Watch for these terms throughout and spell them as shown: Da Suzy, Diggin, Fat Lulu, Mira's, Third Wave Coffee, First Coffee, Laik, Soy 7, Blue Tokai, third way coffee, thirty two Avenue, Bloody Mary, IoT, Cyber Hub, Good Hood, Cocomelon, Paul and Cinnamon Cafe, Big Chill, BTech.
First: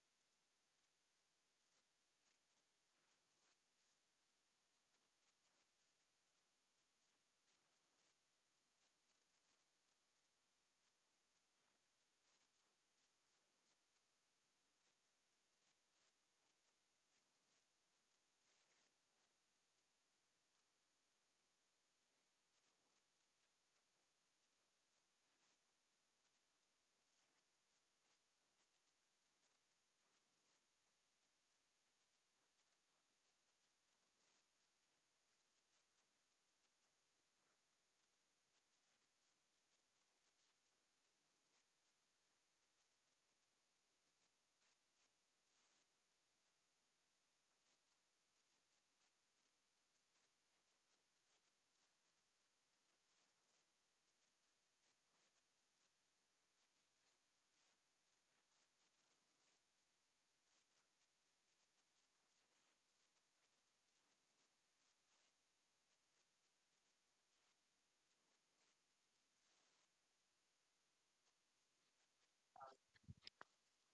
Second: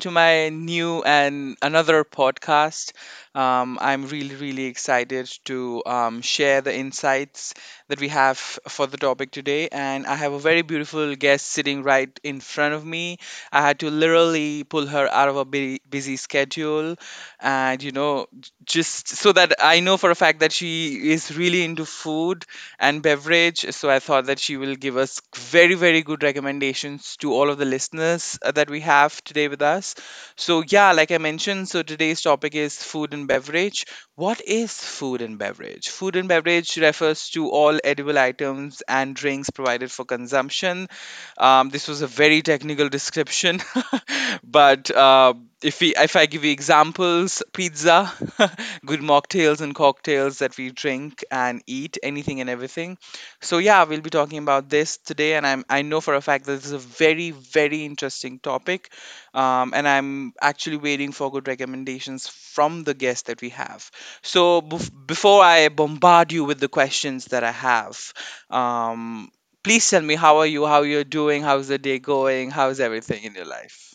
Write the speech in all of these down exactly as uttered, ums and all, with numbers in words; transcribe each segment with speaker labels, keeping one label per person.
Speaker 1: to my new and another podcast. Um, I'm really, really excited to um, share the insights that we have for the topic today. And I have a very beautiful guest sitting right in front of me. I had to literally pull her out of a bu- busy schedule, and you know, j- just so that I know for a fact that she is really into food and beverage. So I thought that she will give us very, very good recommendations to all of the listeners uh, that we have today with us. So, yeah, like I mentioned, so today's topic is food and beverage. What is food and beverage? Food and beverage refers to all edible items and drinks provided for consumption um, This was a very technical description. but uh, if we if I give you examples, pizza, good mocktails and cocktails that we drink and eat, anything and everything. So yeah, we'll be talking about this today, and I'm I know for a fact that this is a very, very interesting topic. Um, and I'm actually waiting for good recommendations from the guests that we have. So bef- before I bombard you with the questions that I have, um, Please tell me, how are you, how you're doing, how's the day going, how's everything in your life?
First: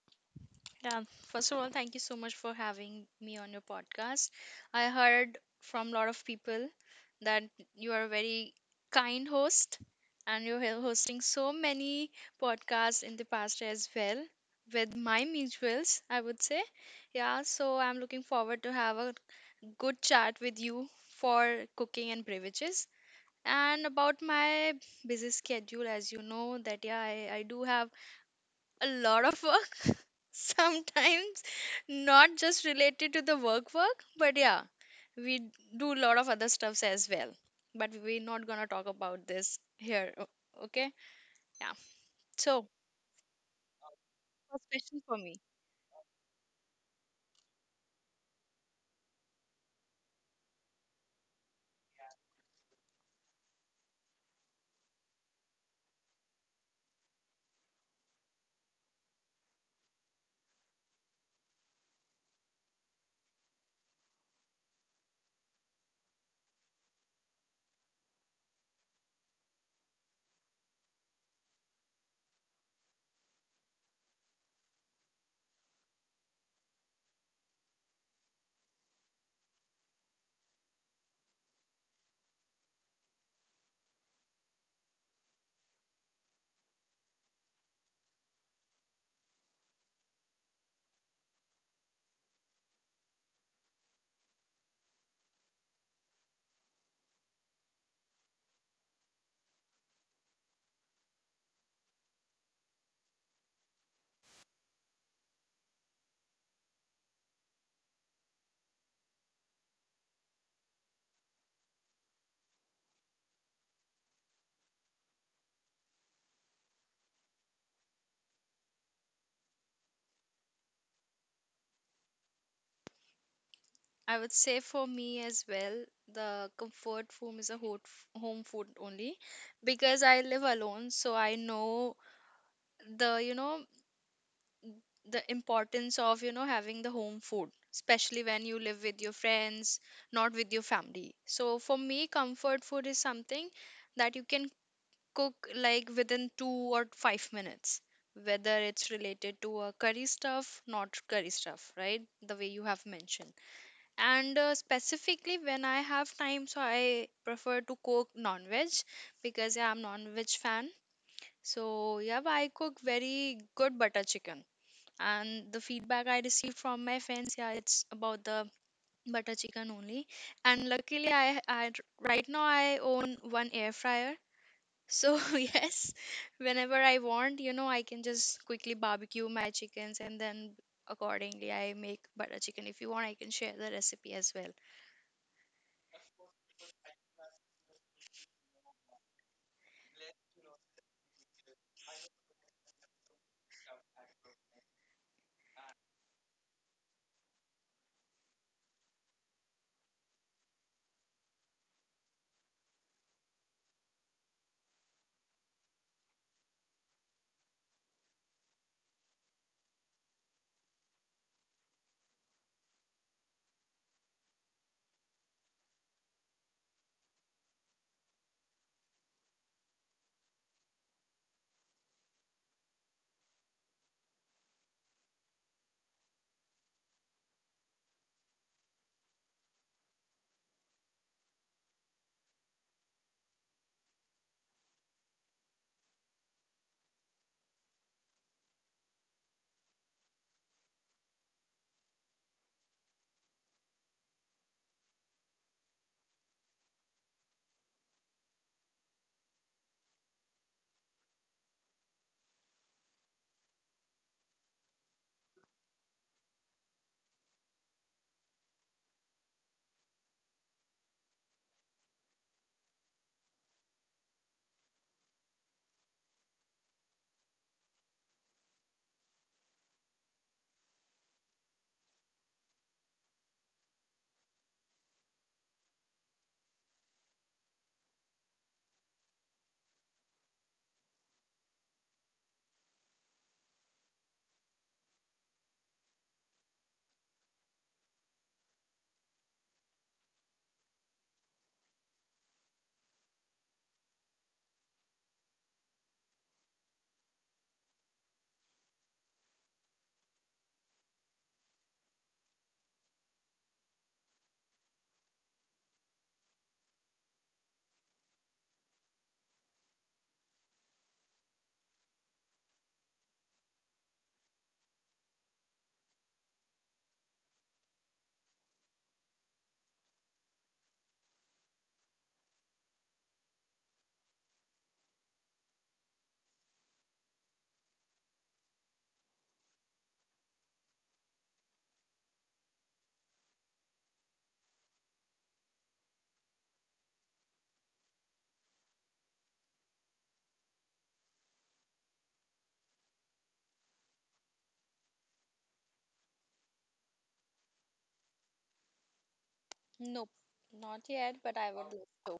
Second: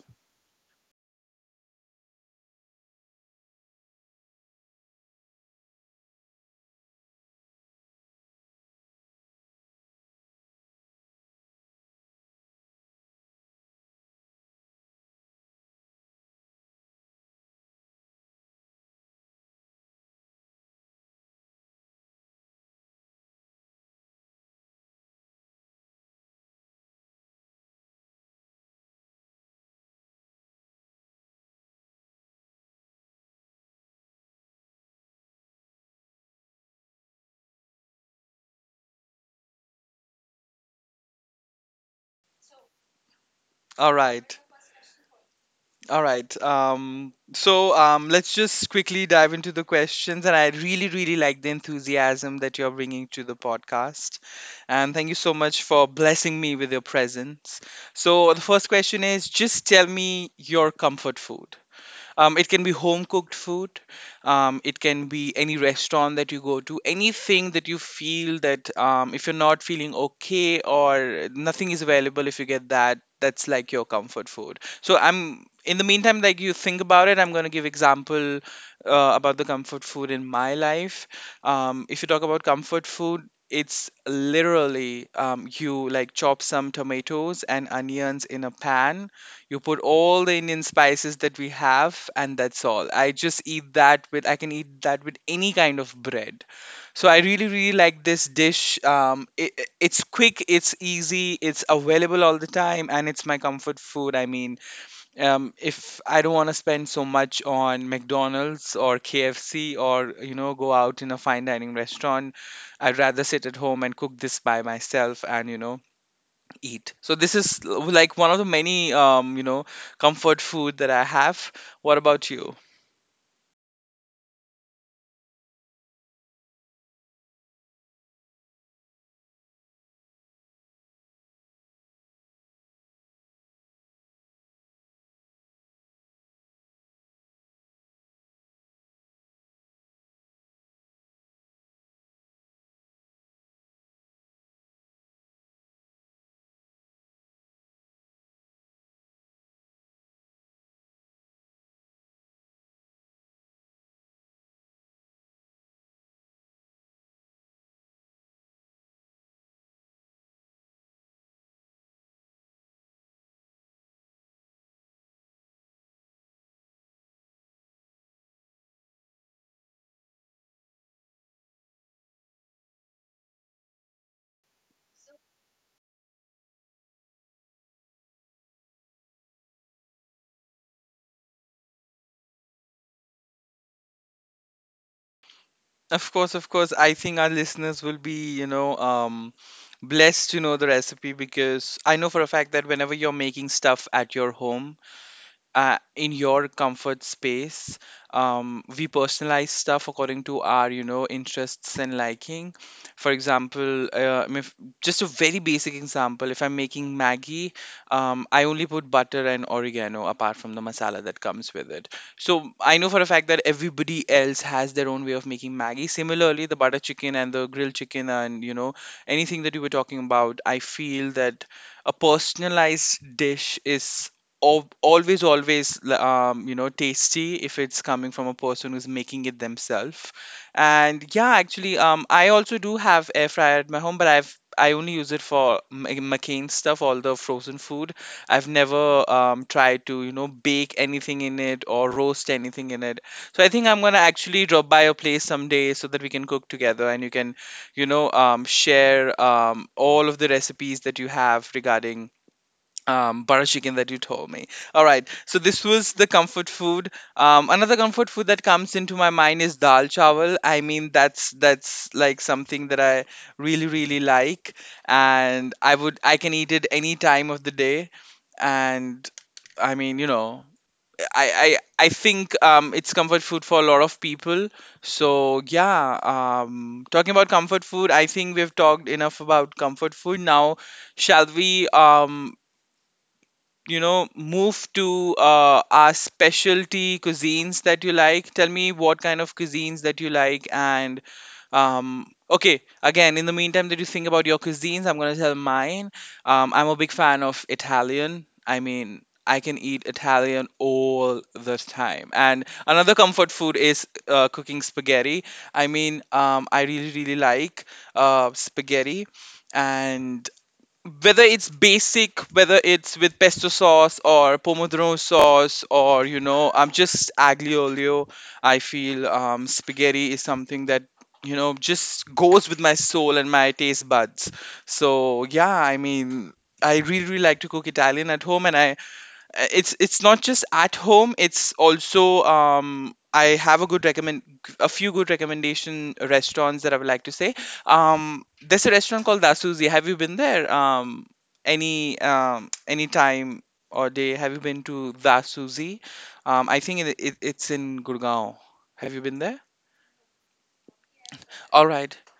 Speaker 2: Yeah, first of all, thank you so much for having me on your podcast. I heard from a lot of people that you are a very kind host and you're hel- hosting so many podcasts in the past as well with my mutuals, I would say. Yeah, so I'm looking forward to have a good chat with you for cooking and beverages. And about my busy schedule, as you know, that yeah, I, I do have a lot of work sometimes, not just related to the work work, but yeah, we do a lot of other stuffs as well, but we're not gonna talk about this here, o- okay? Yeah. So
Speaker 1: All right.
Speaker 2: first question for me.
Speaker 1: All right. Um, so um, let's just quickly dive into the questions. And I really, really like the enthusiasm that you're bringing to the podcast. And thank you so much for blessing me with your presence. So the first question is just tell me your comfort food. Um, it can be home cooked food. Um, it can be any restaurant that you go to. Anything that you feel that um, if you're not feeling okay or nothing is available, if you get that, that's like your comfort food. So I'm in the meantime, like you think about it, I'm gonna give example uh, about the comfort food in my life. Um, if you talk about comfort food, it's literally um, you like chop some tomatoes and onions in a pan. You put all the Indian spices that we have, and that's all. I just eat that with, I can eat that with any kind of bread. So I really, really like this dish. Um, it, it- it's quick, it's easy, it's available all the time, and it's my comfort food. I mean, um, if I don't want to spend so much on McDonald's or K F C or, you know, go out in a fine dining restaurant, I'd rather sit at home and cook this by myself and, you know, eat. So this is l- like one of the many um, you know comfort food that I have. What about you?
Speaker 2: I would say for me as well, the comfort food is a hot f- home food only, because I live alone, so I know the you know the importance of you know having the home food, especially when you live with your friends, not with your family. So for me, comfort food is something that you can cook like within two or five minutes, whether it's related to a curry stuff, not curry stuff, right, the way you have mentioned. And uh, specifically when I have time, so I prefer to cook non-veg, because I'm non-veg fan. So yeah, but I cook very good butter chicken, and the feedback I received from my friends, yeah, it's about the butter chicken only. And luckily i, I right now I own one air fryer. So, yes, whenever I want, you know I can just quickly barbecue my chickens, and then accordingly I make butter chicken. If you want, I can share the recipe as well.
Speaker 1: Of course, of course. I think our listeners will be you know um, blessed to know the recipe because I know for a fact that whenever you're making stuff at your home, uh, in your comfort space. Um, we personalize stuff according to our, you know, interests and liking. For example, uh, if, just a very basic example, if I'm making Maggie, um, I only put butter and oregano apart from the masala that comes with it. So I know for a fact that everybody else has their own way of making Maggie. Similarly, the butter chicken and the grilled chicken and, you know, anything that you were talking about, I feel that a personalized dish is al- always always l- um, you know tasty if it's coming from a person who's making it themselves. And yeah, actually, um I also do have air fryer at my home, but i've i only use it for m- McCain stuff, all the frozen food. I've never um, tried to you know bake anything in it or roast anything in it. So I think I'm gonna actually drop by your place someday so that we can cook together, and you can you know um, share um, all of the recipes that you have regarding um butter chicken that you told me. All right, so this was the comfort food. Um another comfort food that comes into my mind is dal chawal. I mean, that's that's like something that I really, really like, and i would i can eat it any time of the day. And I mean, you know i i i think um it's comfort food for a lot of people. So yeah, um talking about comfort food, I think we've talked enough about comfort food now. Shall we um you know move to uh, our specialty cuisines that you like? Tell me what kind of cuisines that you like, and um okay, again, in the meantime that you think about your cuisines, I'm going to tell mine. um I'm a big fan of Italian. I mean, I can eat Italian all the time, and another comfort food is uh, cooking spaghetti. I mean, um I really, really like uh spaghetti, whether it's basic, whether it's with pesto sauce or pomodoro sauce, or you know, I'm just aglio olio. I feel um, spaghetti is something that you know just goes with my soul and my taste buds. So yeah, I mean, I really, really like to cook Italian at home, and I uh, it's it's not just at home, it's also um I have a good recommend a few good recommendation restaurants that I would like to say. Um there's a restaurant called Dasuzi. Have you been there, um any um any time or day? Have you been to Dasuzi? um I think it, it, it's in Gurgaon. Have you been there?
Speaker 2: Nope, not yet, but I
Speaker 1: All
Speaker 2: would love
Speaker 1: right.
Speaker 2: to.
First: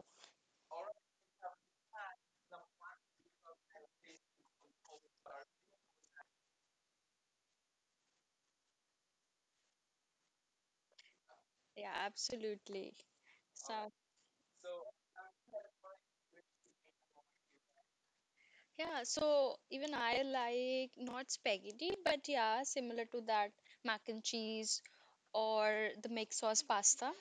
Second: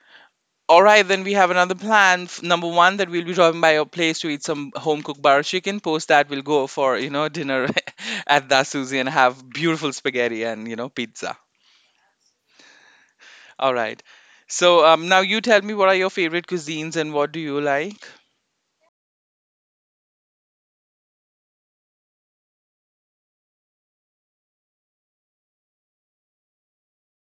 Speaker 1: All right, then we have another plan. F- Number one, that we'll be dropping by your place to eat some home cooked butter chicken. Post that, we'll go for you know dinner at Da Suzy and have beautiful spaghetti and you know pizza.
Speaker 2: Yeah, absolutely.
Speaker 1: All
Speaker 2: So.
Speaker 1: right. So um, now you tell me, what are your favorite cuisines and what do you like?
Speaker 2: Yeah, so even I like not spaghetti, but yeah, similar to that, mac and cheese or the mixed sauce pasta.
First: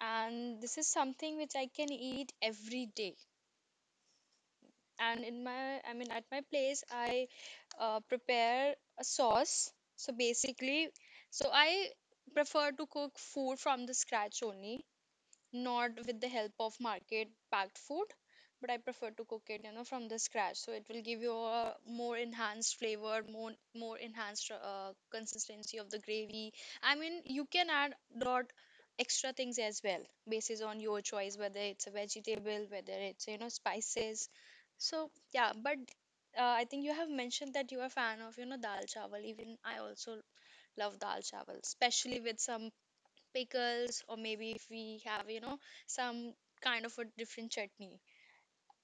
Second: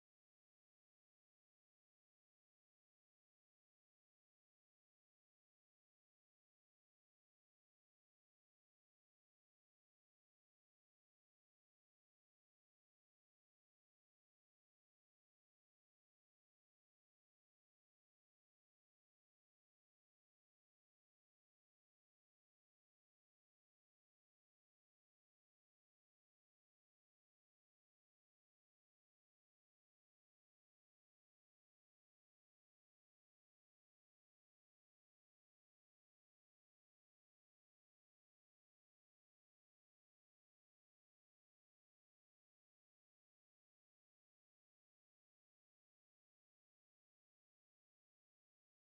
Speaker 2: And this is something which I can eat every day. And in my, I mean, at my place, I uh, prepare a sauce. So basically, so I prefer to cook food from the scratch only, not with the help of market packed food, but I prefer to cook it you know from the scratch, so it will give you a more enhanced flavor, more more enhanced uh, consistency of the gravy. I mean, you can add lot extra things as well, basis on your choice, whether it's a vegetable, whether it's you know spices. So yeah, but uh, I think you have mentioned that you are a fan of you know dal chawal. Even I also love dal chawal, especially with some pickles, or maybe if we have you know some kind of a different chutney,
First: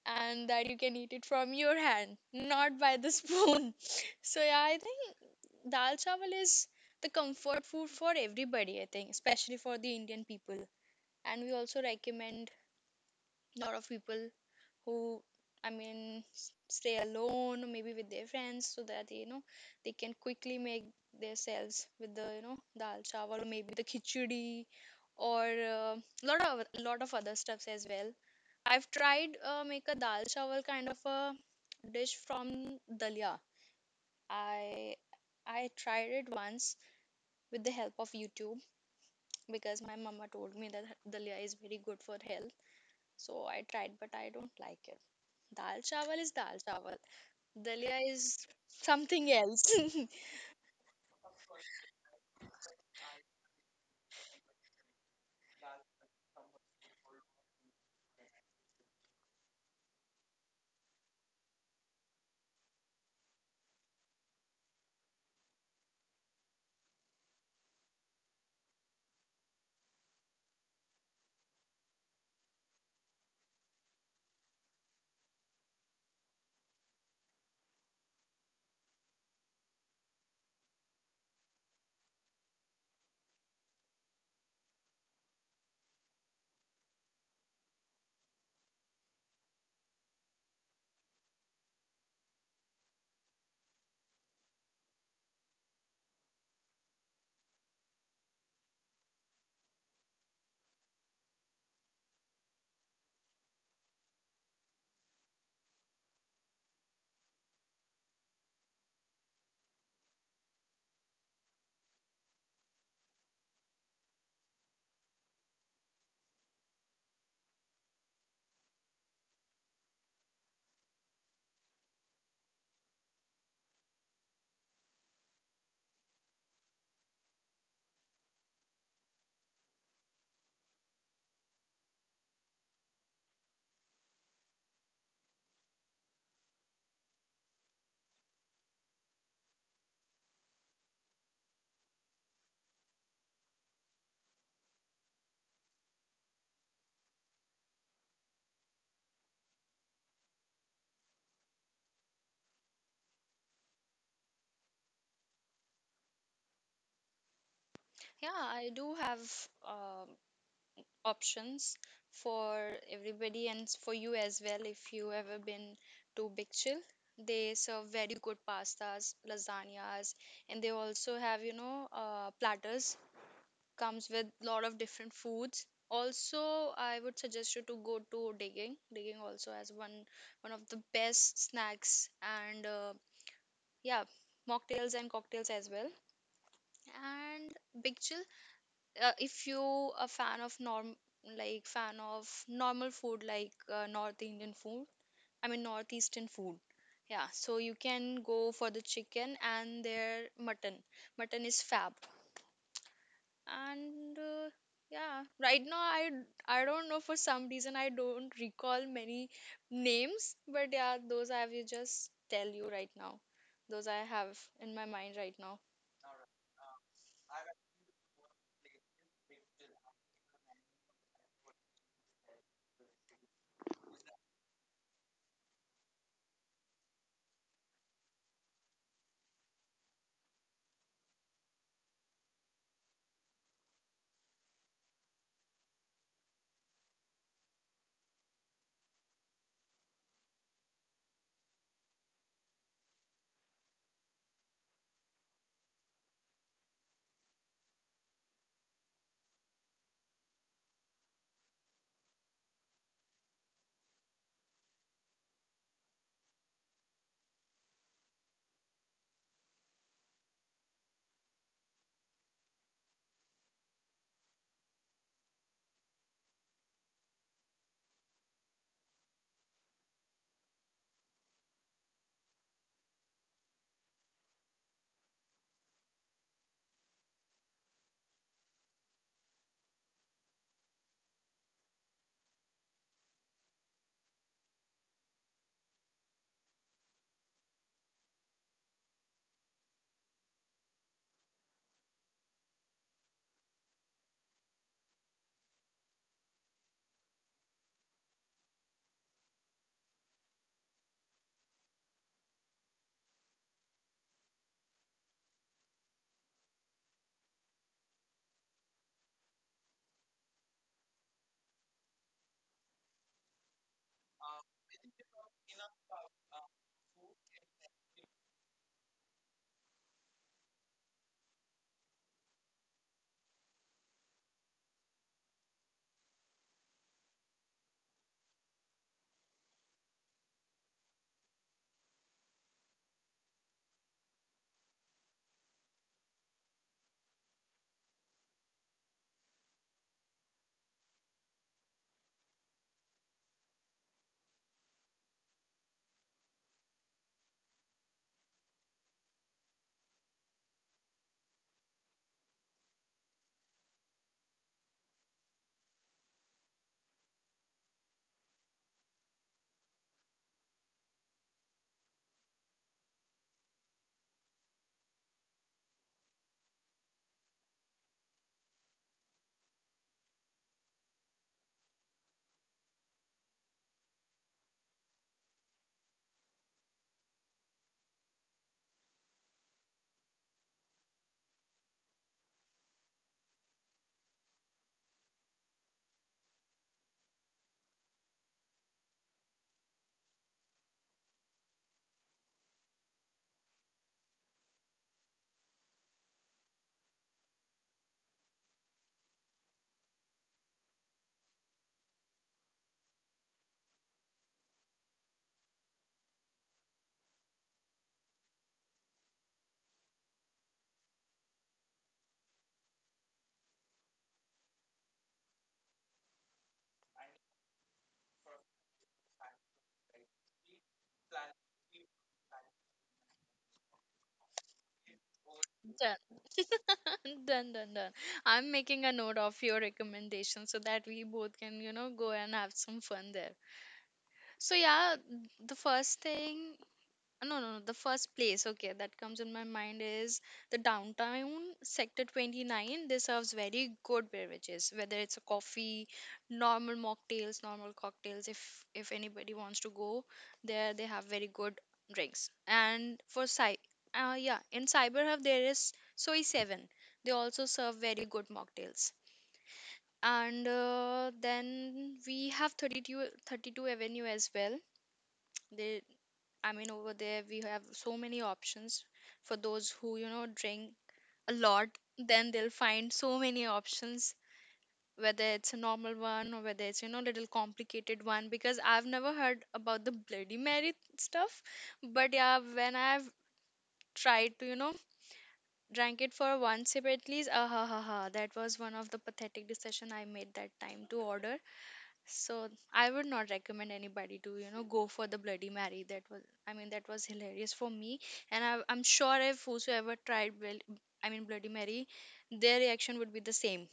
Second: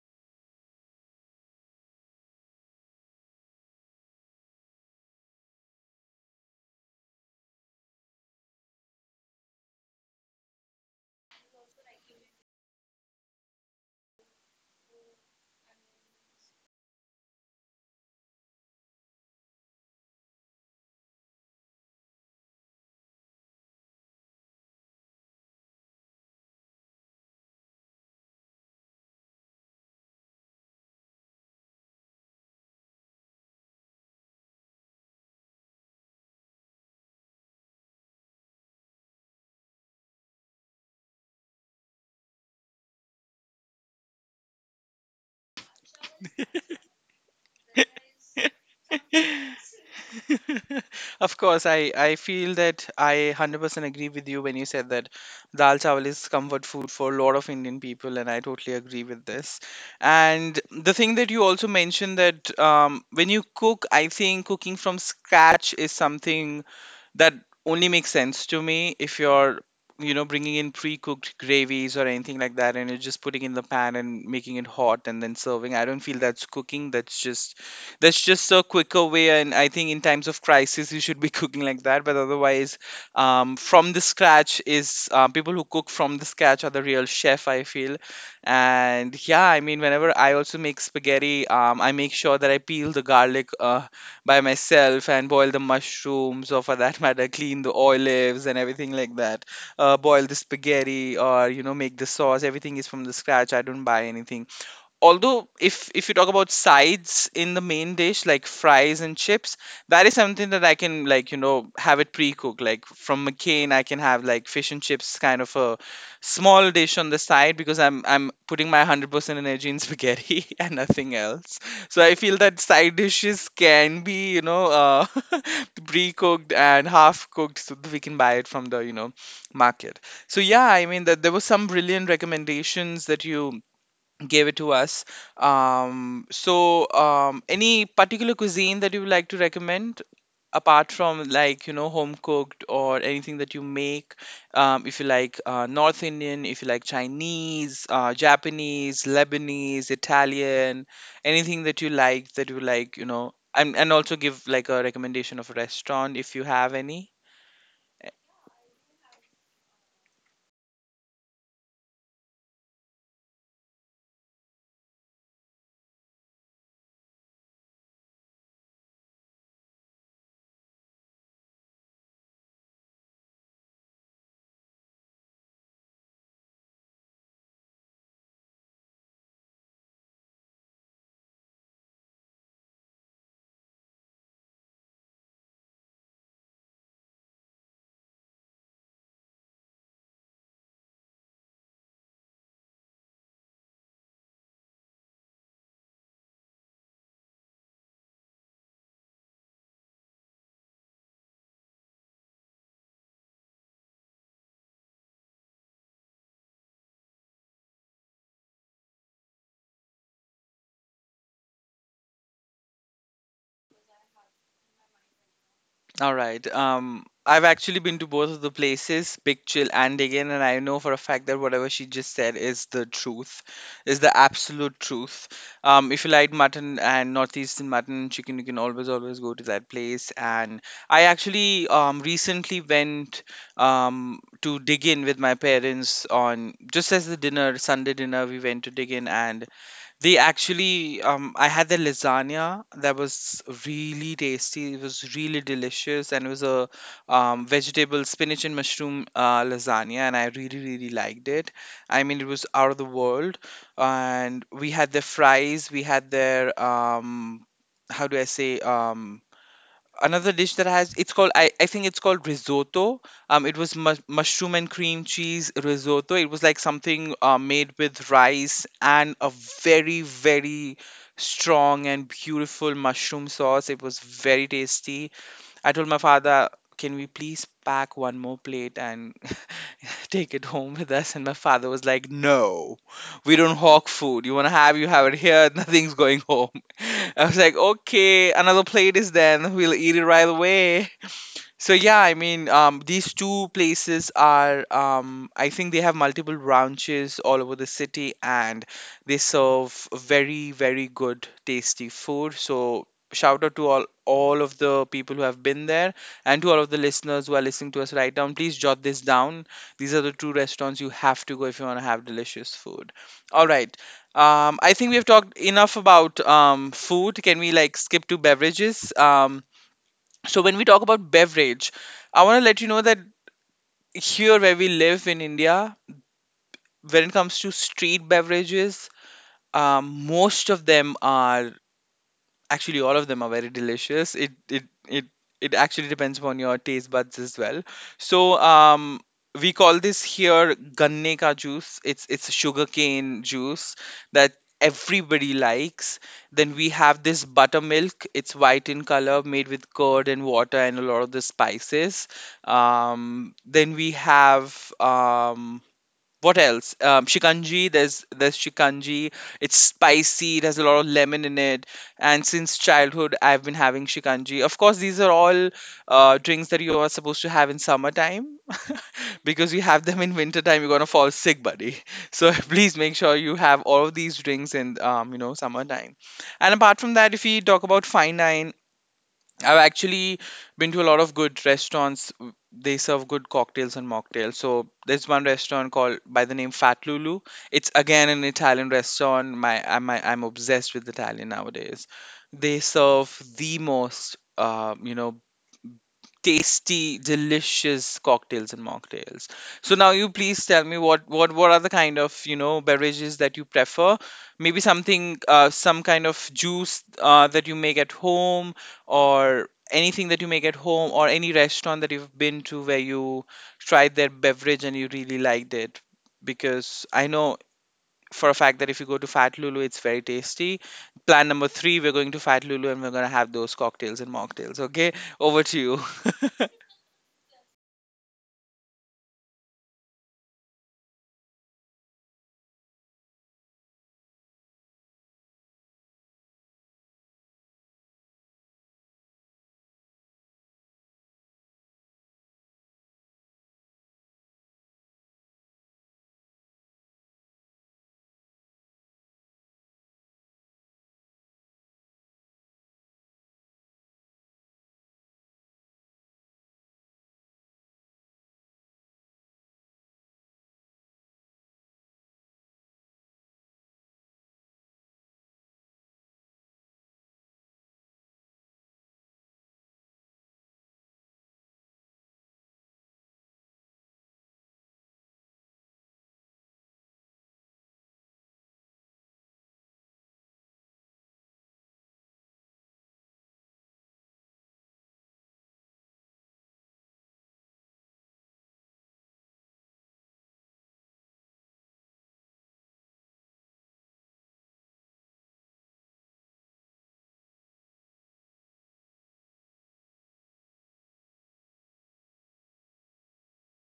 Speaker 2: and that you can eat it from your hand, not by the spoon. So yeah, I think dal chawal is the comfort food for everybody, I think, especially for the Indian people. And we also recommend a lot of people who, I mean, s- stay alone, maybe with their friends, so that you know they can quickly make themselves with the you know dal chawal, or maybe the khichdi, or a lot of lot of other stuffs as well. I've tried uh, make a dal chawal kind of a dish from dalia. I i tried it once with the help of YouTube, because my mama told me that dalia is very good for health. So I tried, but I don't like it. Dal chawal is dal chawal. Dalia is something else.
Speaker 1: Of course, I, I feel that I one hundred percent agree with you when you said that dal chawal is comfort food for a lot of Indian people, and I totally agree with this. And the thing that you also mentioned that um, when you cook, I think cooking from scratch is something that only makes sense to me if you're you know bringing in pre-cooked gravies or anything like that, and you're just putting in the pan and making it hot and then serving. I don't feel that's cooking. That's just that's just a quicker way. And I think in times of crisis, you should be cooking like that. But otherwise, um, from the scratch is uh, people who cook from the scratch are the real chef, I feel. And yeah, I mean, whenever I also make spaghetti, um, I make sure that I peel the garlic uh, by myself and boil the mushrooms, or for that matter, clean the olives and everything like that. Uh, boil the spaghetti or you know make the sauce. Everything is from the scratch, I don't buy anything. Although if if you talk about sides in the main dish like fries and chips, that is something that I can, like, you know have it pre-cooked, like from McCain. I can have like fish and chips kind of a small dish on the side because i'm i'm putting my one hundred percent energy in spaghetti and nothing else. So I feel that side dishes can be you know uh, pre-cooked and half cooked so that we can buy it from the you know market. So yeah, I mean, that there were some brilliant recommendations that you gave it to us. Um, so, um, any particular cuisine that you would like to recommend apart from like you know home cooked or anything that you make? Um, if you like uh, North Indian, if you like Chinese, uh, Japanese, Lebanese, Italian, anything that you like that you like, you know, and and also give like a recommendation of a restaurant if you have any.
Speaker 2: Yeah, I do have um options for everybody, and s- for you as well. If you ever been to Big Chill, they serve very good pastas, lasagnas, and they also have you know uh, platters, comes with a lot of different foods also. I would suggest you to go to digging digging also has one one of the best snacks, and uh, yeah, mocktails and cocktails as well. And Big Chill, uh, if you a fan of norm like fan of normal food, like uh, North Indian food, I mean northeastern food. Yeah, so you can go for the chicken and their mutton. Mutton is fab. And uh, yeah, right now i i don't know, for some reason I don't recall many names. But yeah, those I will just tell you right now, those I have in my mind right now.
Speaker 1: All right. Um, I've actually been to both of the places, Big Chill and Again, and I know for a fact that whatever she just said is the truth, is the absolute truth. Um, if you like mutton and northeastern mutton and chicken, you can always, always go to that place. And I actually um recently went um to dig in with my parents on just as the dinner, Sunday dinner, we went to dig in. And they actually, um, I had the lasagna that was really tasty. It was really delicious, and it was a um, vegetable spinach and mushroom uh, lasagna, and I really, really liked it. I mean, it was out of the world. And we had their fries. We had their um, how do I say um another dish that has it's called, I, I think it's called risotto. um it was mu- mushroom and cream cheese risotto. It was like something uh, made with rice and a very, very strong and beautiful mushroom sauce. It was very tasty. I told my father, "Can we please pack one more plate and take it home with us?" And my father was like, "No, we don't hawk food. You want to have, you have it here." Nothing's going home. I was like, "Okay, another plate is then. We'll eat it right away." So yeah, I mean, um, these two places are, um, I think they have multiple branches all over the city, and they serve very, very good, tasty food. So shout out to all all of the people who have been there, and to all of the listeners who are listening to us right now. Please jot this down. These are the two restaurants you have to go if you want to have delicious food. All right. Um, I think we have talked enough about um, food. Can we like skip to beverages? Um, so when we talk about beverage, I want to let you know that here where we live in India, when it comes to street beverages, um, most of them are. Actually, all of them are very delicious. It it it it actually depends upon your taste buds as well. So, um, we call this here ganne ka juice. It's it's sugarcane juice that everybody likes. Then we have this buttermilk. It's white in color, made with curd and water and a lot of the spices. Um, then we have um, what else? Um, shikanji. There's there's shikanji. It's spicy. It has a lot of lemon in it. And since childhood, I've been having shikanji. Of course, these are all uh, drinks that you are supposed to have in summertime, because you have them in wintertime, you're gonna fall sick, buddy. So please make sure you have all of these drinks in, um, you know summertime. And apart from that, if we talk about fine wine, I've actually been to a lot of good restaurants. w- They serve good cocktails and mocktails. So there's one restaurant called by the name Fat Lulu. It's again an Italian restaurant. My I'm my, I'm obsessed with Italian nowadays. They serve the most, uh, you know, tasty, delicious cocktails and mocktails. So now you please tell me what what what are the kind of you know beverages that you prefer? Maybe something, uh, some kind of juice uh, that you make at home, or anything that you make at home, or any restaurant that you've been to where you tried their beverage and you really liked it. Because I know for a fact that if you go to Fat Lulu, it's very tasty. Plan number three, we're going to Fat Lulu and we're going to have those cocktails and mocktails. Okay, over to you.
Speaker 2: Done. Done, done, done. I'm making a note of your recommendation so that we both can you know go and have some fun there. So yeah, the first thing. No, no, no. The first place, okay, that comes in my mind is the Downtown, Sector twenty nine. This serves very good beverages, whether it's a coffee, normal mocktails, normal cocktails. If if anybody wants to go there, they have very good drinks. And for Cy, uh, yeah, in Cyber Hub there is Soy seven. They also serve very good mocktails. And uh, then we have thirty two, thirty two Avenue as well. They I mean, over there we have so many options for those who, you know, drink a lot, then they'll find so many options, whether it's a normal one or whether it's, you know, little complicated one. Because I've never heard about the Bloody Mary stuff, but yeah, when I've tried to, you know, drank it for one sip at least, ah ha ha ha, that was one of the pathetic decision I made that time to order. So I would not recommend anybody to, you know, go for the Bloody Mary. That was, I mean, that was hilarious for me. And I, I'm sure if whosoever tried, well, I mean, Bloody Mary, their reaction would be the same.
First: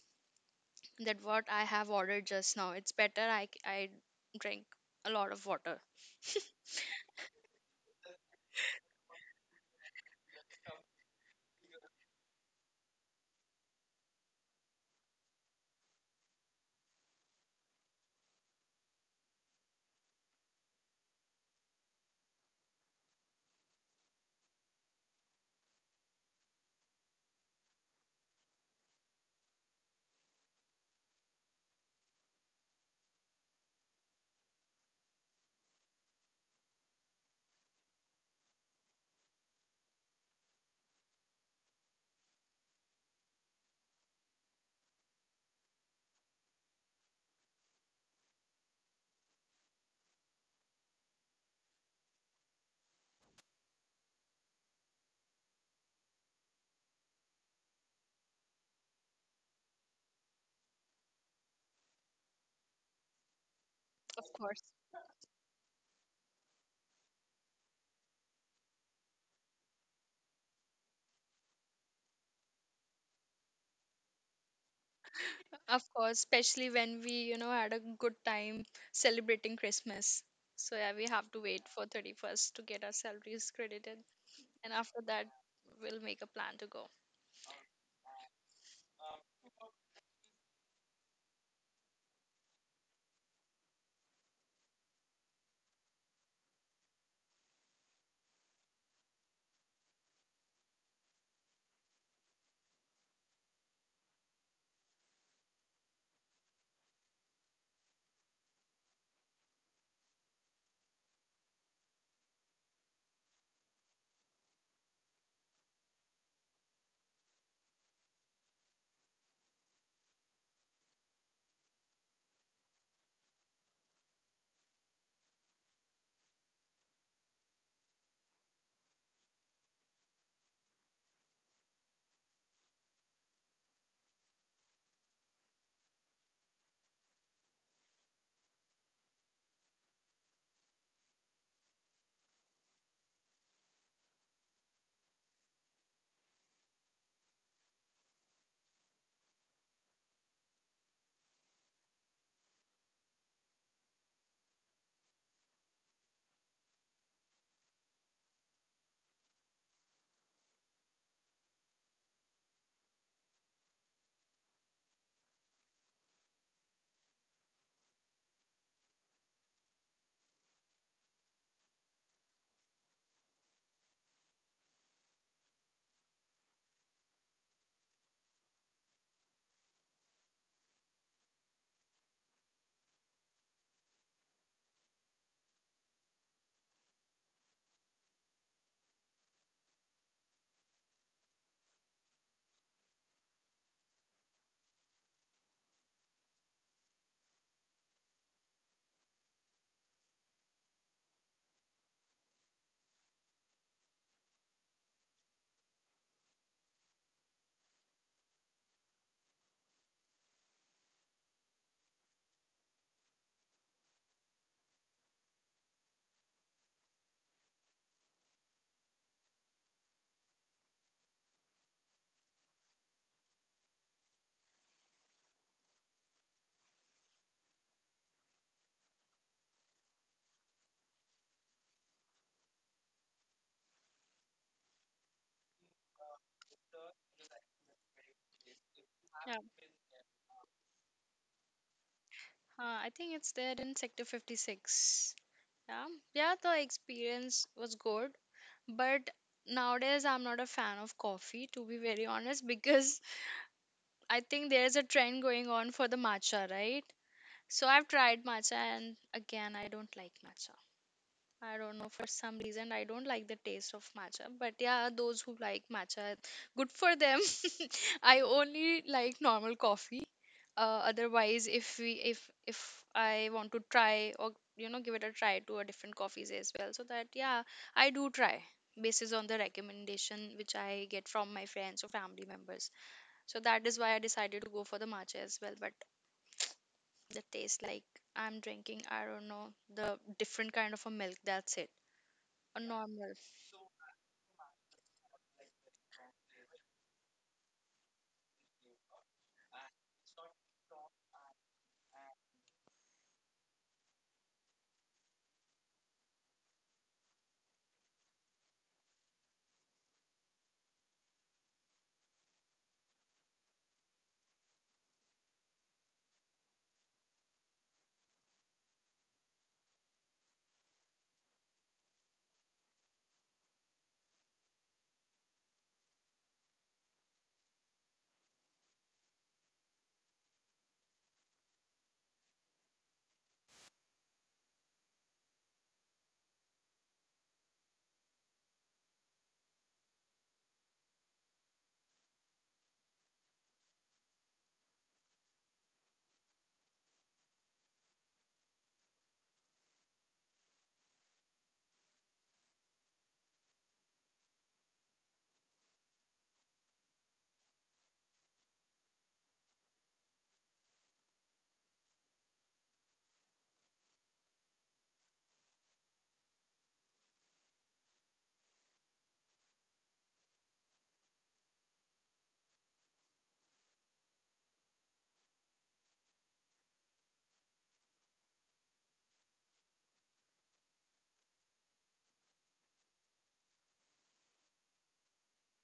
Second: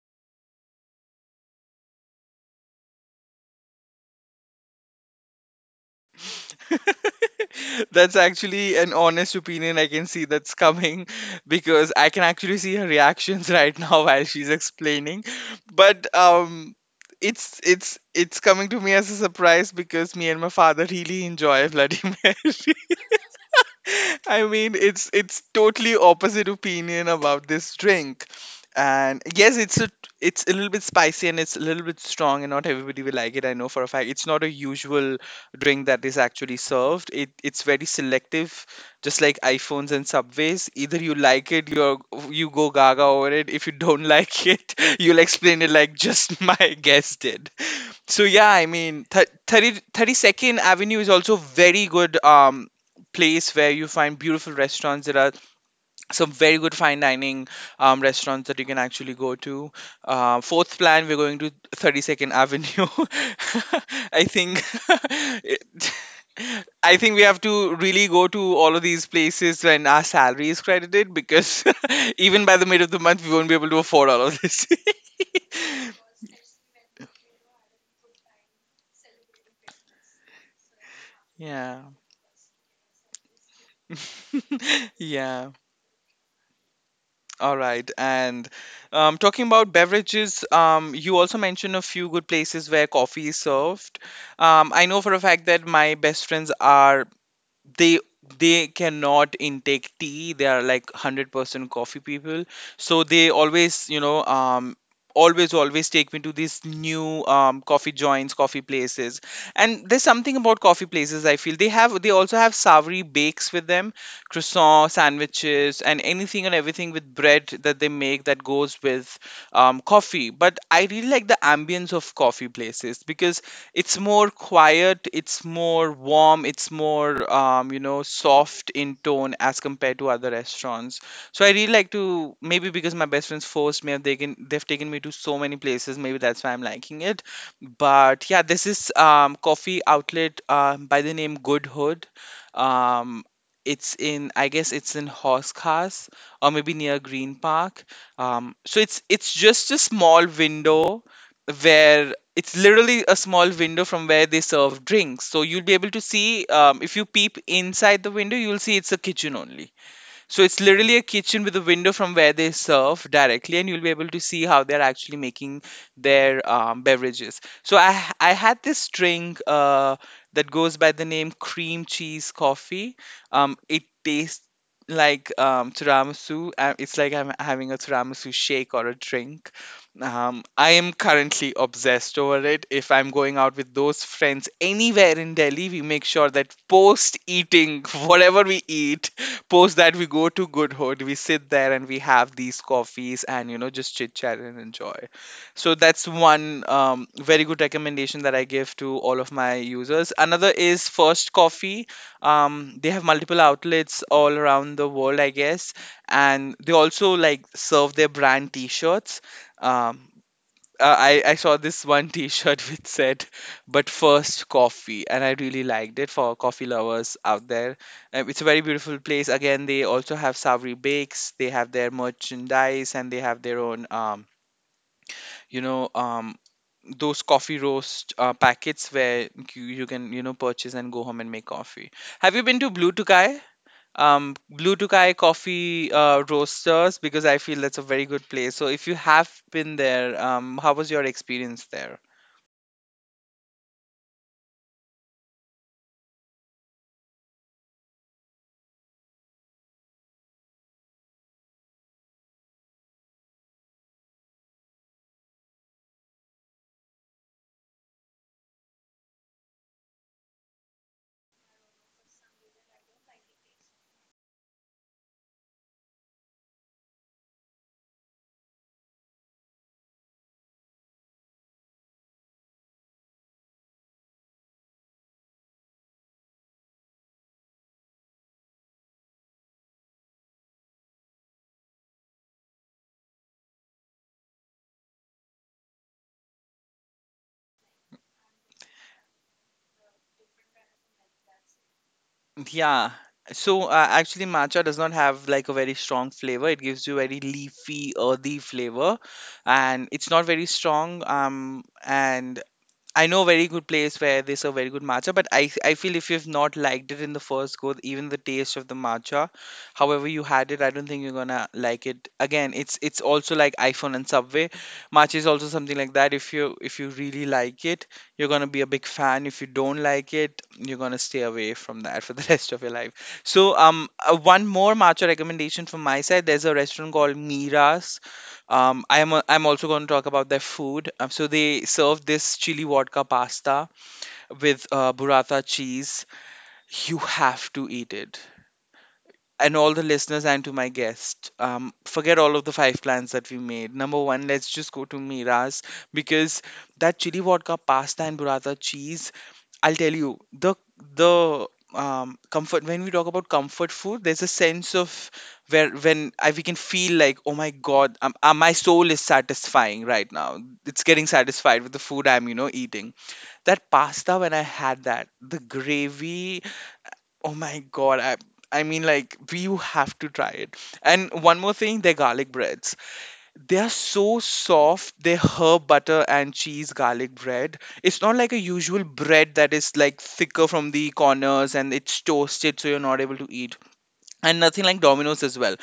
Speaker 2: That what I have ordered just now. It's better I, I drink a lot of water.
Speaker 1: That's actually an honest opinion. I can see that's coming because I can actually see her reactions right now while she's explaining. But, um, it's it's it's coming to me as a surprise because me and my father really enjoy Bloody Mary. I mean, it's it's totally opposite opinion about this drink. And yes, it's a it's a little bit spicy and it's a little bit strong, and not everybody will like it. I know for a fact. It's not a usual drink that is actually served. It it's very selective, just like iPhones and Subways. Either you like it, you you go gaga over it. If you don't like it, you'll explain it like just my guest did. So yeah, I mean, th- thirty, thirty-second Avenue is also very good. Um, place where you find beautiful restaurants. There are some very good fine dining, um, restaurants that you can actually go to. Uh, fourth plan, we're going to thirty-second Avenue. I
Speaker 2: Of course.
Speaker 1: think. it- I think we have to really go to all of these places when our salary is credited, because even by the mid of the month, we won't be able to afford all of this.
Speaker 2: Of course, especially when we, you know, had a good time celebrating Christmas. So yeah, we have to wait
Speaker 1: Yeah.
Speaker 2: for thirty first to get our salaries credited. And after that,
Speaker 1: Yeah.
Speaker 2: we'll make a plan to go.
Speaker 1: All right, and um, talking about beverages, um, you also mentioned a few good places where coffee is served. Um, I know for a fact that my best friends are— they they cannot intake tea. They are like one hundred percent coffee people, so they always, you know um always, always take me to these new, um, coffee joints, coffee places. And there's something about coffee places, I feel they have they also have savory bakes with them, croissant sandwiches and anything and everything with bread that they make, that goes with um, coffee. But I really like the ambience of coffee places, because it's more quiet, it's more warm, it's more, um, you know soft in tone as compared to other restaurants. So I really like to, maybe because my best friends forced me, have taken they've taken me to so many places. Maybe that's why I'm liking it. But yeah, this is, um, coffee outlet uh, by the name Good Hood. Um, it's in I guess it's in Horse Cars, or maybe near Green Park. Um, so it's it's just a small window, where it's literally a small window from where they serve drinks. So you'll be able to see, um, if you peep inside the window, you'll see it's a kitchen only. So it's literally a kitchen with a window from where they serve directly, and you'll be able to see how they're actually making their, um, beverages. So I I had this drink uh, that goes by the name cream cheese coffee. Um, it tastes like, um, tiramisu. Uh, It's like I'm having a tiramisu shake or a drink. Um, I am currently obsessed over it. If I'm going out with those friends anywhere in Delhi, we make sure that post eating, whatever we eat, post that we go to Good Hood, we sit there and we have these coffees and you know just chit chat and enjoy. So that's one, um, very good recommendation that I give to all of my users. Another is First Coffee. Um, they have multiple outlets all around the world, I guess, and they also like serve their brand T-shirts. Um, uh, I, I saw this one t-shirt which said, "But first, coffee," and I really liked it. For coffee lovers out there, um, it's a very beautiful place. Again, they also have savory bakes, they have their merchandise, and they have their own, um, you know um, those coffee roast uh, packets where you, you can you know purchase and go home and make coffee. Have you been to Blue Tokai? um blue Tokai coffee uh, roasters? Because I feel that's a very good place. So if you have
Speaker 2: Yeah.
Speaker 1: been there, um how was your experience there?
Speaker 2: Uh, I think it's there in Sector fifty six. Yeah. Yeah, the experience was good, but nowadays I'm not a fan of coffee, to be very honest, because I think there's a trend going on for the matcha, right? So I've tried matcha, and again, I don't like matcha. I don't know, for some reason I don't like the taste of matcha. But yeah, those who like matcha, good for them. I only like normal coffee. Uh, otherwise, if we if if I want to try, or you know give it a try to a different coffees as well, so that yeah, I do try basis on the recommendation which I get from my friends or family members. So that is why I decided to go for the matcha as well. But the taste, like, I'm drinking, I don't know, the different kind of a milk. That's it. Uh,
Speaker 1: Yeah.
Speaker 2: normal.
Speaker 1: So, uh, actually matcha does not have like a very strong flavor, it gives you very leafy, earthy flavor, and it's not very strong. Um and I know a very good place where they serve very good matcha, but I I feel if you've not liked it in the first go, even the taste of the matcha, however you had it, I don't think you're gonna like it again. It's it's also like iPhone and Subway. Matcha is also something like that. If you if you really like it, you're gonna be a big fan. If you don't like it, you're gonna stay away from that for the rest of your life. So um, uh, one more matcha recommendation from my side. There's a restaurant called Mira's. um, I'm a- I'm also going to talk about their food. Um, so they serve this chili vodka pasta with, uh, burrata cheese. You have to eat it, and all the listeners and to my guest. Um, forget all of the five plans that we made. Number one, let's just go to Mira's, because that chili vodka pasta and burrata cheese. I'll tell you the, the um, comfort. When we talk about comfort food, there's a sense of, where when I, we can feel like, "Oh my god, um, uh, my soul is satisfying right now. It's getting satisfied with the food I'm you know eating. That pasta when I had that, the gravy. Oh my god, I I mean like, you have to try it." And one more thing, their garlic breads. They are so soft, their herb butter and cheese garlic bread. It's not like a usual bread that is like thicker from the corners and it's toasted so you're not able to eat. And nothing like Domino's as well,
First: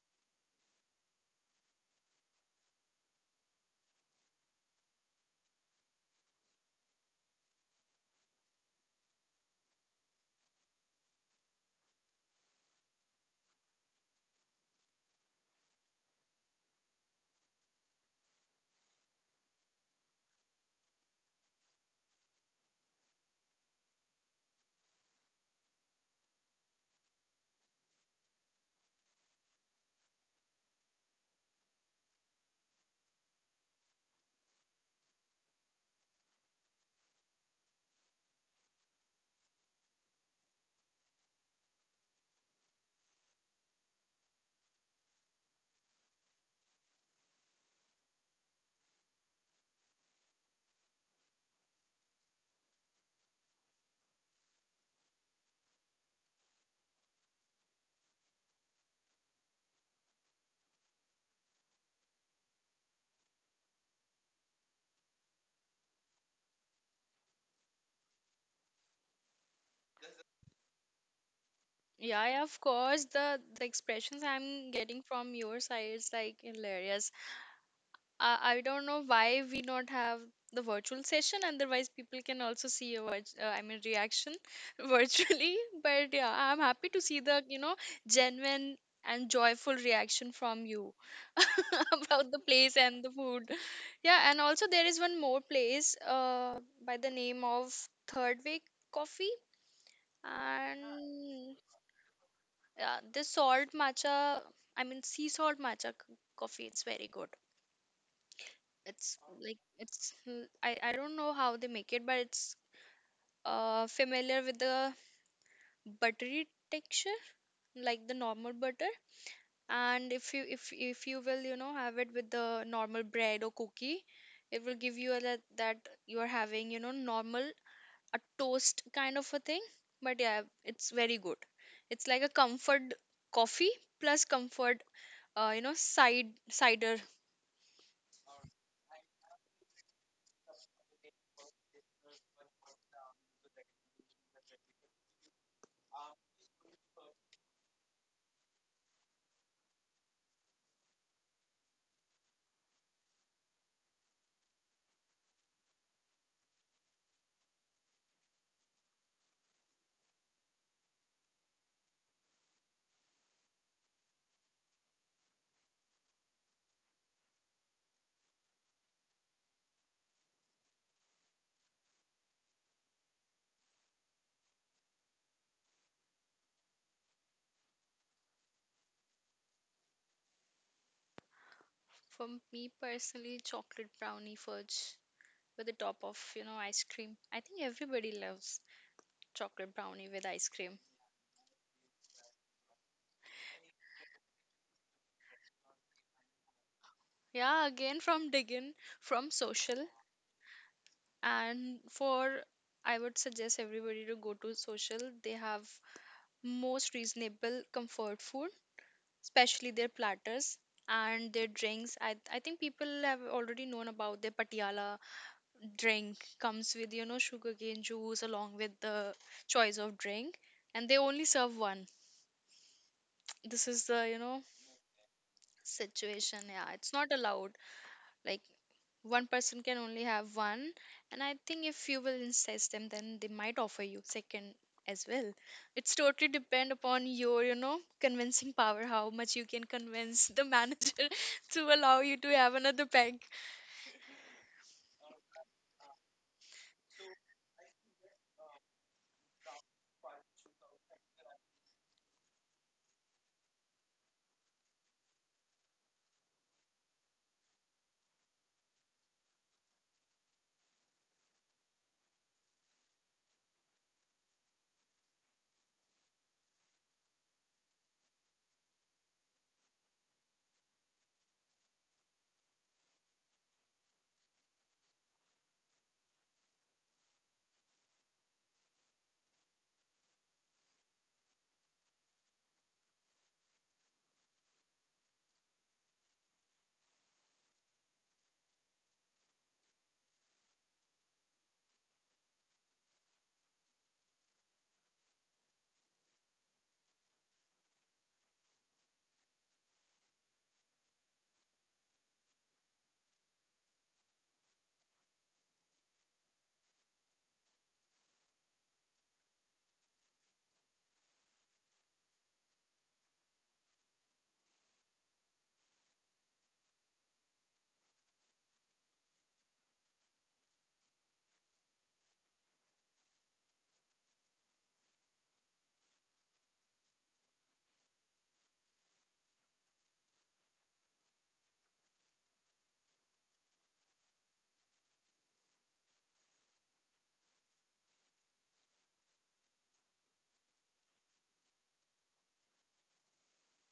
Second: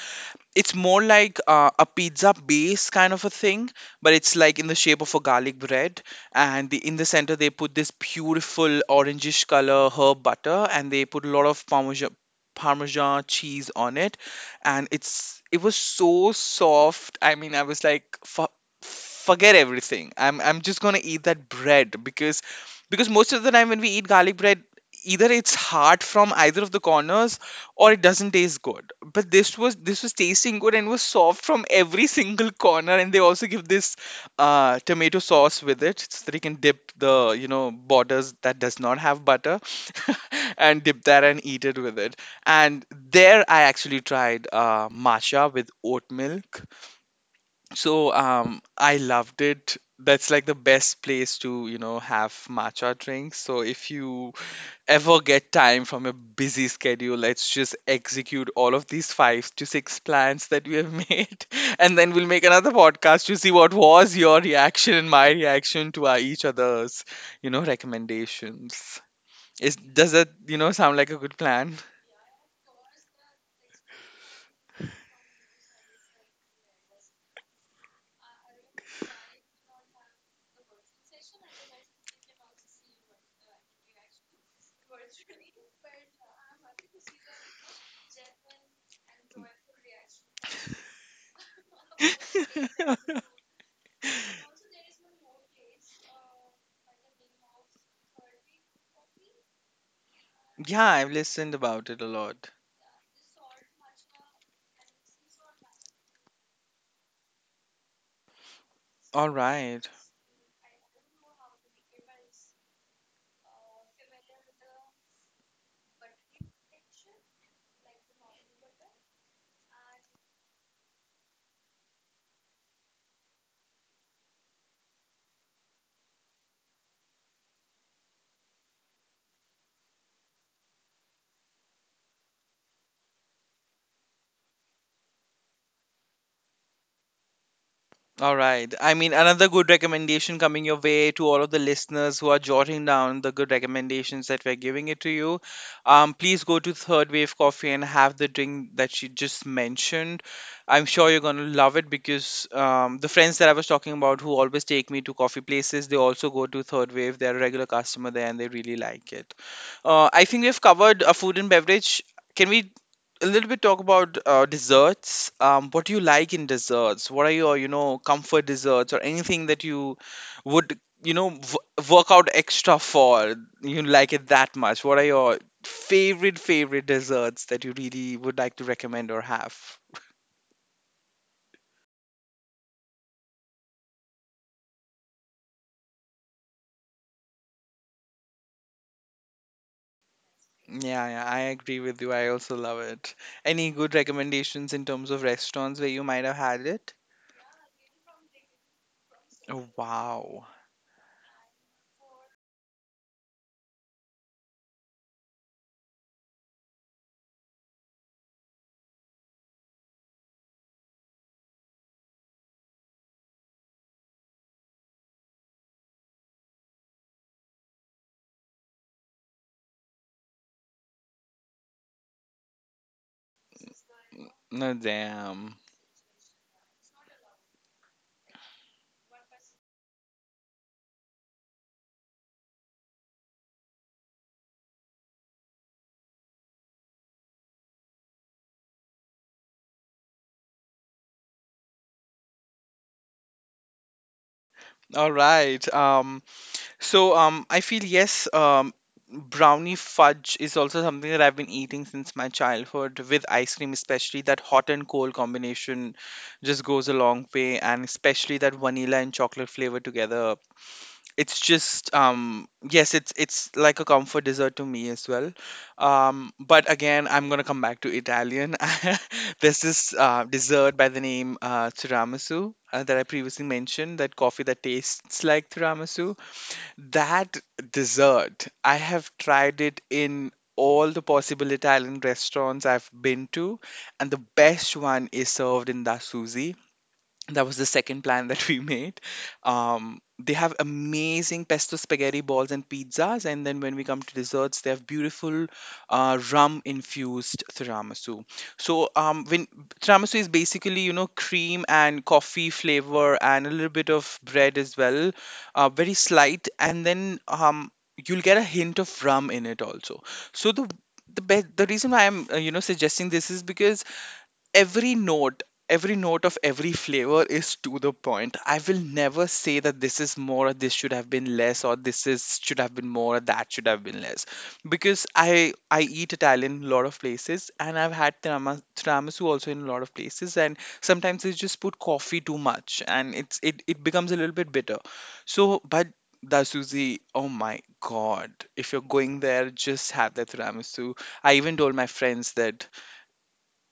Speaker 1: it's more like uh, a pizza base kind of a thing, but it's like in the shape of a garlic bread, and the, in the center they put this beautiful orangish color herb butter, and they put a lot of parmesan parmesan cheese on it. And it's it was so soft. I mean, I was like, "Fu- forget everything, i'm i'm just going to eat that bread, because because most of the time when we eat garlic bread, either it's hard from either of the corners or it doesn't taste good. But this was this was tasting good and was soft from every single corner. And they also give this uh, tomato sauce with it, so that you can dip the you know borders that does not have butter, and dip that and eat it with it. And there I actually tried uh, matcha with oat milk. So um, I loved it. That's like the best place to you know have matcha drinks. So if you ever get time from a busy schedule. Let's just execute all of these five to six plans that we have made. And then we'll make another podcast to see what was your reaction and my reaction to our, each other's, you know, recommendations. Is, does that, you know, sound like a good plan?
Speaker 2: Yeah, yeah, of course, the the expressions I'm getting from your side is like hilarious. uh, I don't know why we not have the virtual session, otherwise people can also see your virtu- uh, I mean reaction virtually. But yeah, I'm happy to see the you know genuine and joyful reaction from you about the place and the food. Yeah, and also there is one more place uh by the name of Third Way Coffee.
Speaker 1: Yeah, I've listened
Speaker 2: And
Speaker 1: about it a lot.
Speaker 2: yeah, this salt matcha, I mean sea salt matcha c- coffee, it's very good. It's
Speaker 1: All
Speaker 2: like
Speaker 1: right.
Speaker 2: it's l- I I don't know how they make it, but it's uh familiar with the buttery texture, like the normal butter. And if you if if you will, you know, have it with the normal bread or cookie, it will give you a, that that you are having, you know, normal, a toast kind of a thing. But yeah, it's very good. It's like a comfort coffee plus comfort, uh, you know, side cider.
Speaker 1: All right. I mean, another good recommendation coming your way to all of the listeners who are jotting down the good recommendations that we're giving it to you. Um, please go to Third Wave Coffee and have the drink that she just mentioned. I'm sure you're going to love it, because um, the friends that I was talking about who always take me to coffee places, they also go to Third Wave. They're a regular customer there and they really like it. Uh, I think we've covered uh, food and beverage. Can we a little bit talk about uh, desserts. Um, what do you like in desserts? What are your, you know, comfort desserts, or anything that you would, you know, w- work out extra for? You like it that much? What are your favorite favorite desserts that you really would like to recommend or have?
Speaker 2: For me personally, chocolate brownie fudge with the top of you know ice cream. I think everybody loves chocolate brownie with ice cream.
Speaker 1: Yeah, yeah, I agree with you. I also love it. Any good recommendations in terms of restaurants where you might have had it?
Speaker 2: Yeah, again from Diggin, from
Speaker 1: Oh,
Speaker 2: Social,
Speaker 1: wow.
Speaker 2: and for I would suggest everybody to go to Social. They have most reasonable comfort food, especially their platters and their drinks. I I think people have already known about their patiala drink, comes with you know sugarcane juice along with the choice of drink, and they only serve one. This is the you know
Speaker 1: No, damn.
Speaker 2: situation. Yeah, it's not allowed, like, one person can only have one. And I think if you will insist them, then they might offer you second as well. It's totally depend upon your you know convincing power, how much you can convince the manager to allow you to have another pack.
Speaker 1: All right. Um, So um, I feel yes, um, brownie fudge is also something that I've been eating since my childhood with ice cream, especially that hot and cold combination just goes a long way, and especially that vanilla and chocolate flavor together. It's just um, yes, it's it's like a comfort dessert to me as well. Um, but again, I'm gonna come back to Italian. There's this uh, dessert by the name uh, tiramisu, uh, that I previously mentioned, that coffee that tastes like tiramisu, that dessert, I have tried it in all the possible Italian restaurants I've been to, and the best one is served in the, that was the second plan that we made. Um, they have amazing pesto spaghetti balls and pizzas, and then when we come to desserts, they have beautiful uh, rum infused tiramisu. So um, when tiramisu is basically you know cream and coffee flavor and a little bit of bread as well, uh, very slight, and then um, you'll get a hint of rum in it also. So the the be- the reason why I'm uh, you know suggesting this is because every note every note of every flavor is to the point. I will never say that this is more, or this should have been less, or this is should have been more, or that should have been less, because i i eat Italian a lot of places, and I've had tirama- tiramisu also in a lot of places, and sometimes they just put coffee too much, and it's it, it becomes a little bit bitter. So but the Suzy, oh my god! If you're going there, just have the tiramisu. I even told my friends that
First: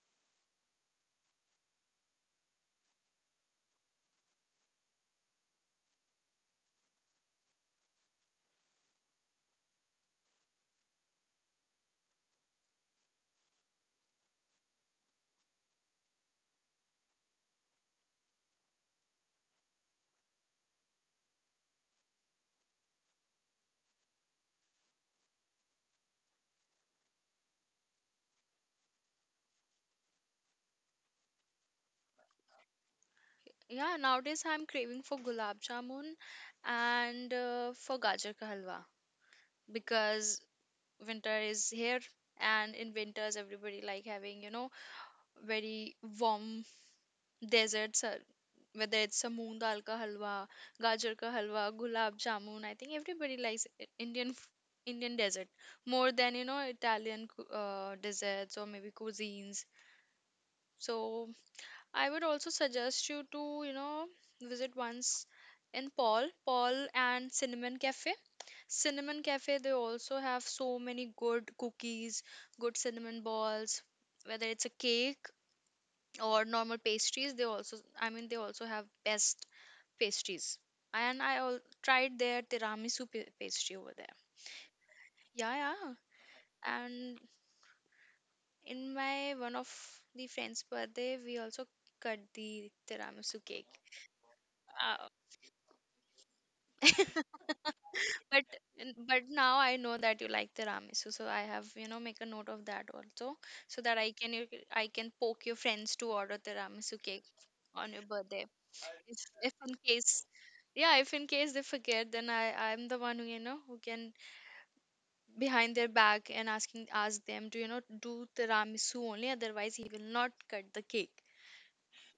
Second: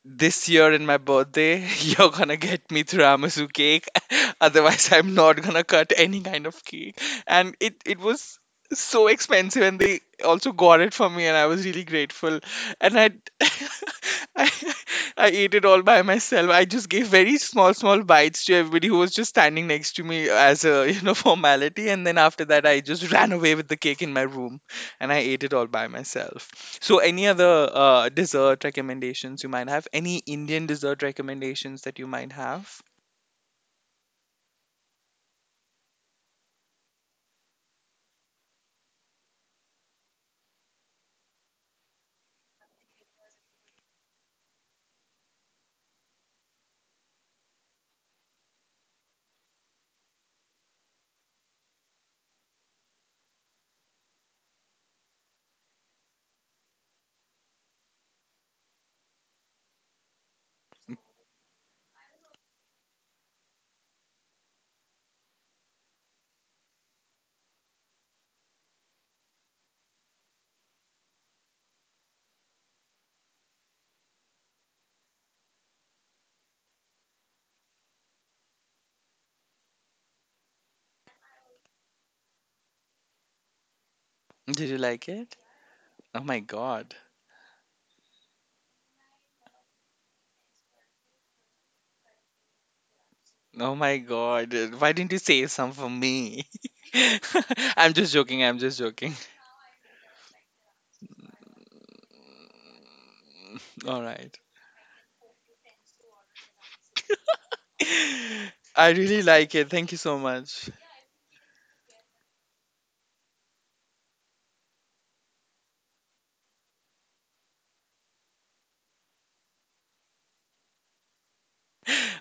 Speaker 1: this year in my birthday, you're gonna get me tiramisu cake. Otherwise, I'm not gonna cut any kind of cake. And it it was so expensive, and they also got it for me, and I was really grateful. And I I, I ate it all by myself. I just gave very small small bites to everybody who was just standing next to me as a you know formality, and then after that, I just ran away with the cake in my room and I ate it all by myself. So, any other uh, dessert recommendations you might have? Any Indian dessert recommendations that you might have?
Speaker 2: Yeah, nowadays I'm craving for gulab jamun, and uh, for gajar ka halwa, because winter is here, and in winters everybody like having, you know, very warm desserts, uh, whether it's a moong dal ka halwa, gajar ka halwa, gulab jamun. I think everybody likes I- Indian f- Indian dessert more than, you know, Italian cu- uh, desserts, or maybe cuisines. So I would also suggest you to, you know, visit once in Paul, Paul and Cinnamon Cafe. Cinnamon Cafe, they also have so many good cookies, good cinnamon balls, whether it's a cake or normal pastries. they also, I mean, they also have best pastries. And I al- tried their tiramisu pa- pastry over there.
Speaker 1: Did you like it?
Speaker 2: Yeah, yeah.
Speaker 1: Oh my god.
Speaker 2: And in my one of the friend's birthday, we also cut the tiramisu cake.
Speaker 1: Oh my god. Why
Speaker 2: Uh,
Speaker 1: didn't you save some for me? I'm just joking.
Speaker 2: But
Speaker 1: I'm just
Speaker 2: n-
Speaker 1: joking.
Speaker 2: but now I know that you like the tiramisu, so I have you know make a note of that also, so that
Speaker 1: All
Speaker 2: I can
Speaker 1: right.
Speaker 2: you c- I can poke your friends to order tiramisu cake on your birthday.
Speaker 1: I really
Speaker 2: If,
Speaker 1: like
Speaker 2: if
Speaker 1: it.
Speaker 2: in
Speaker 1: Thank you so
Speaker 2: case,
Speaker 1: much.
Speaker 2: yeah, if in case they forget, then I I'm the one who you know who can behind their back and asking ask them to you know do tiramisu only, otherwise he will not cut the cake.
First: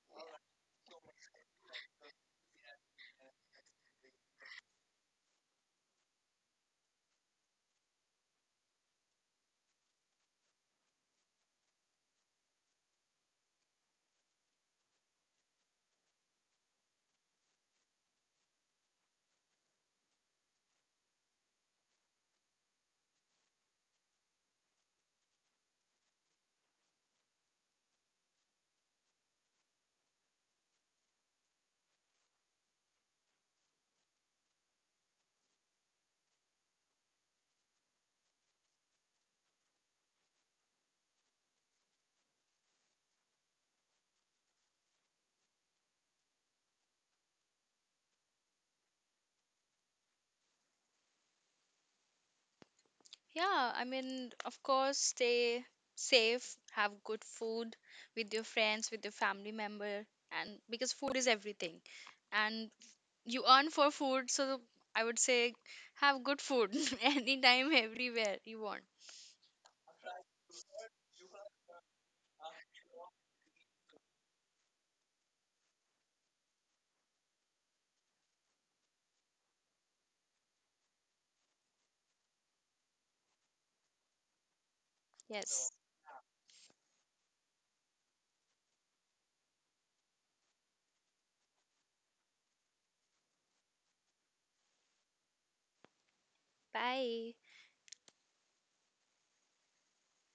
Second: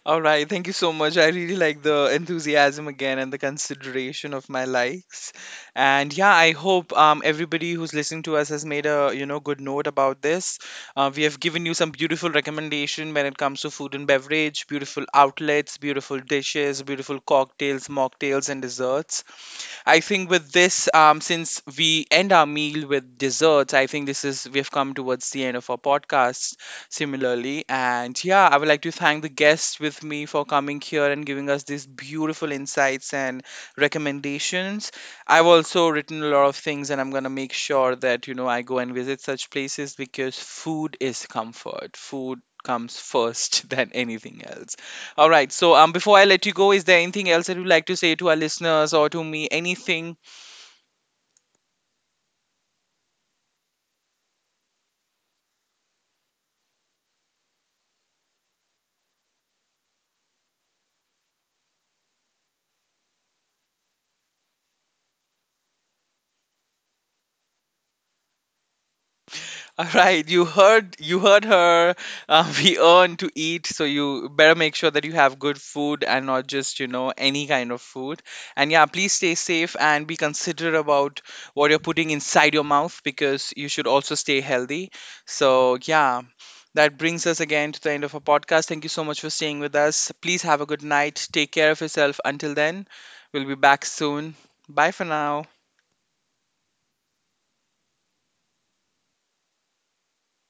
Speaker 1: All right, thank you so much. I really like the enthusiasm again and the consideration of my likes. And yeah, I hope um, everybody who's listening to us has made a you know good note about this. Uh, we have given you some beautiful recommendation when it comes to food and beverage, beautiful outlets, beautiful dishes, beautiful cocktails, mocktails, and desserts. I think with this, um, since we end our meal with desserts, I think this is we've come towards the end of our podcast. Similarly, and yeah, I would like to thank the guests with me for coming here and giving us these beautiful insights and recommendations. I've also written a lot of things, and I'm gonna make sure that you know I go and visit such places because food is comfort. Food comes first than anything else. All right. So, um, before I let you go, is there anything else that you'd like to say to our listeners or to me? Anything.
Speaker 2: Yeah, I mean, of course, stay safe, have good food with your friends, with your family member, and because food is everything. And you earn for food, so I would say, have good food anytime, everywhere you want.
Speaker 1: All right, you heard you heard her. Uh, we earn to eat, so you better make sure that you have good food and not just you know any kind of food. And yeah, please stay safe and be considerate about what you're putting inside your mouth, because you should also stay healthy.
Speaker 2: Yes.
Speaker 1: So yeah, that brings us again to the end of our podcast. Thank you so much for staying with us. Please have a good night. Take care of yourself. Until then, we'll be back soon. Bye for now.
Speaker 2: Bye.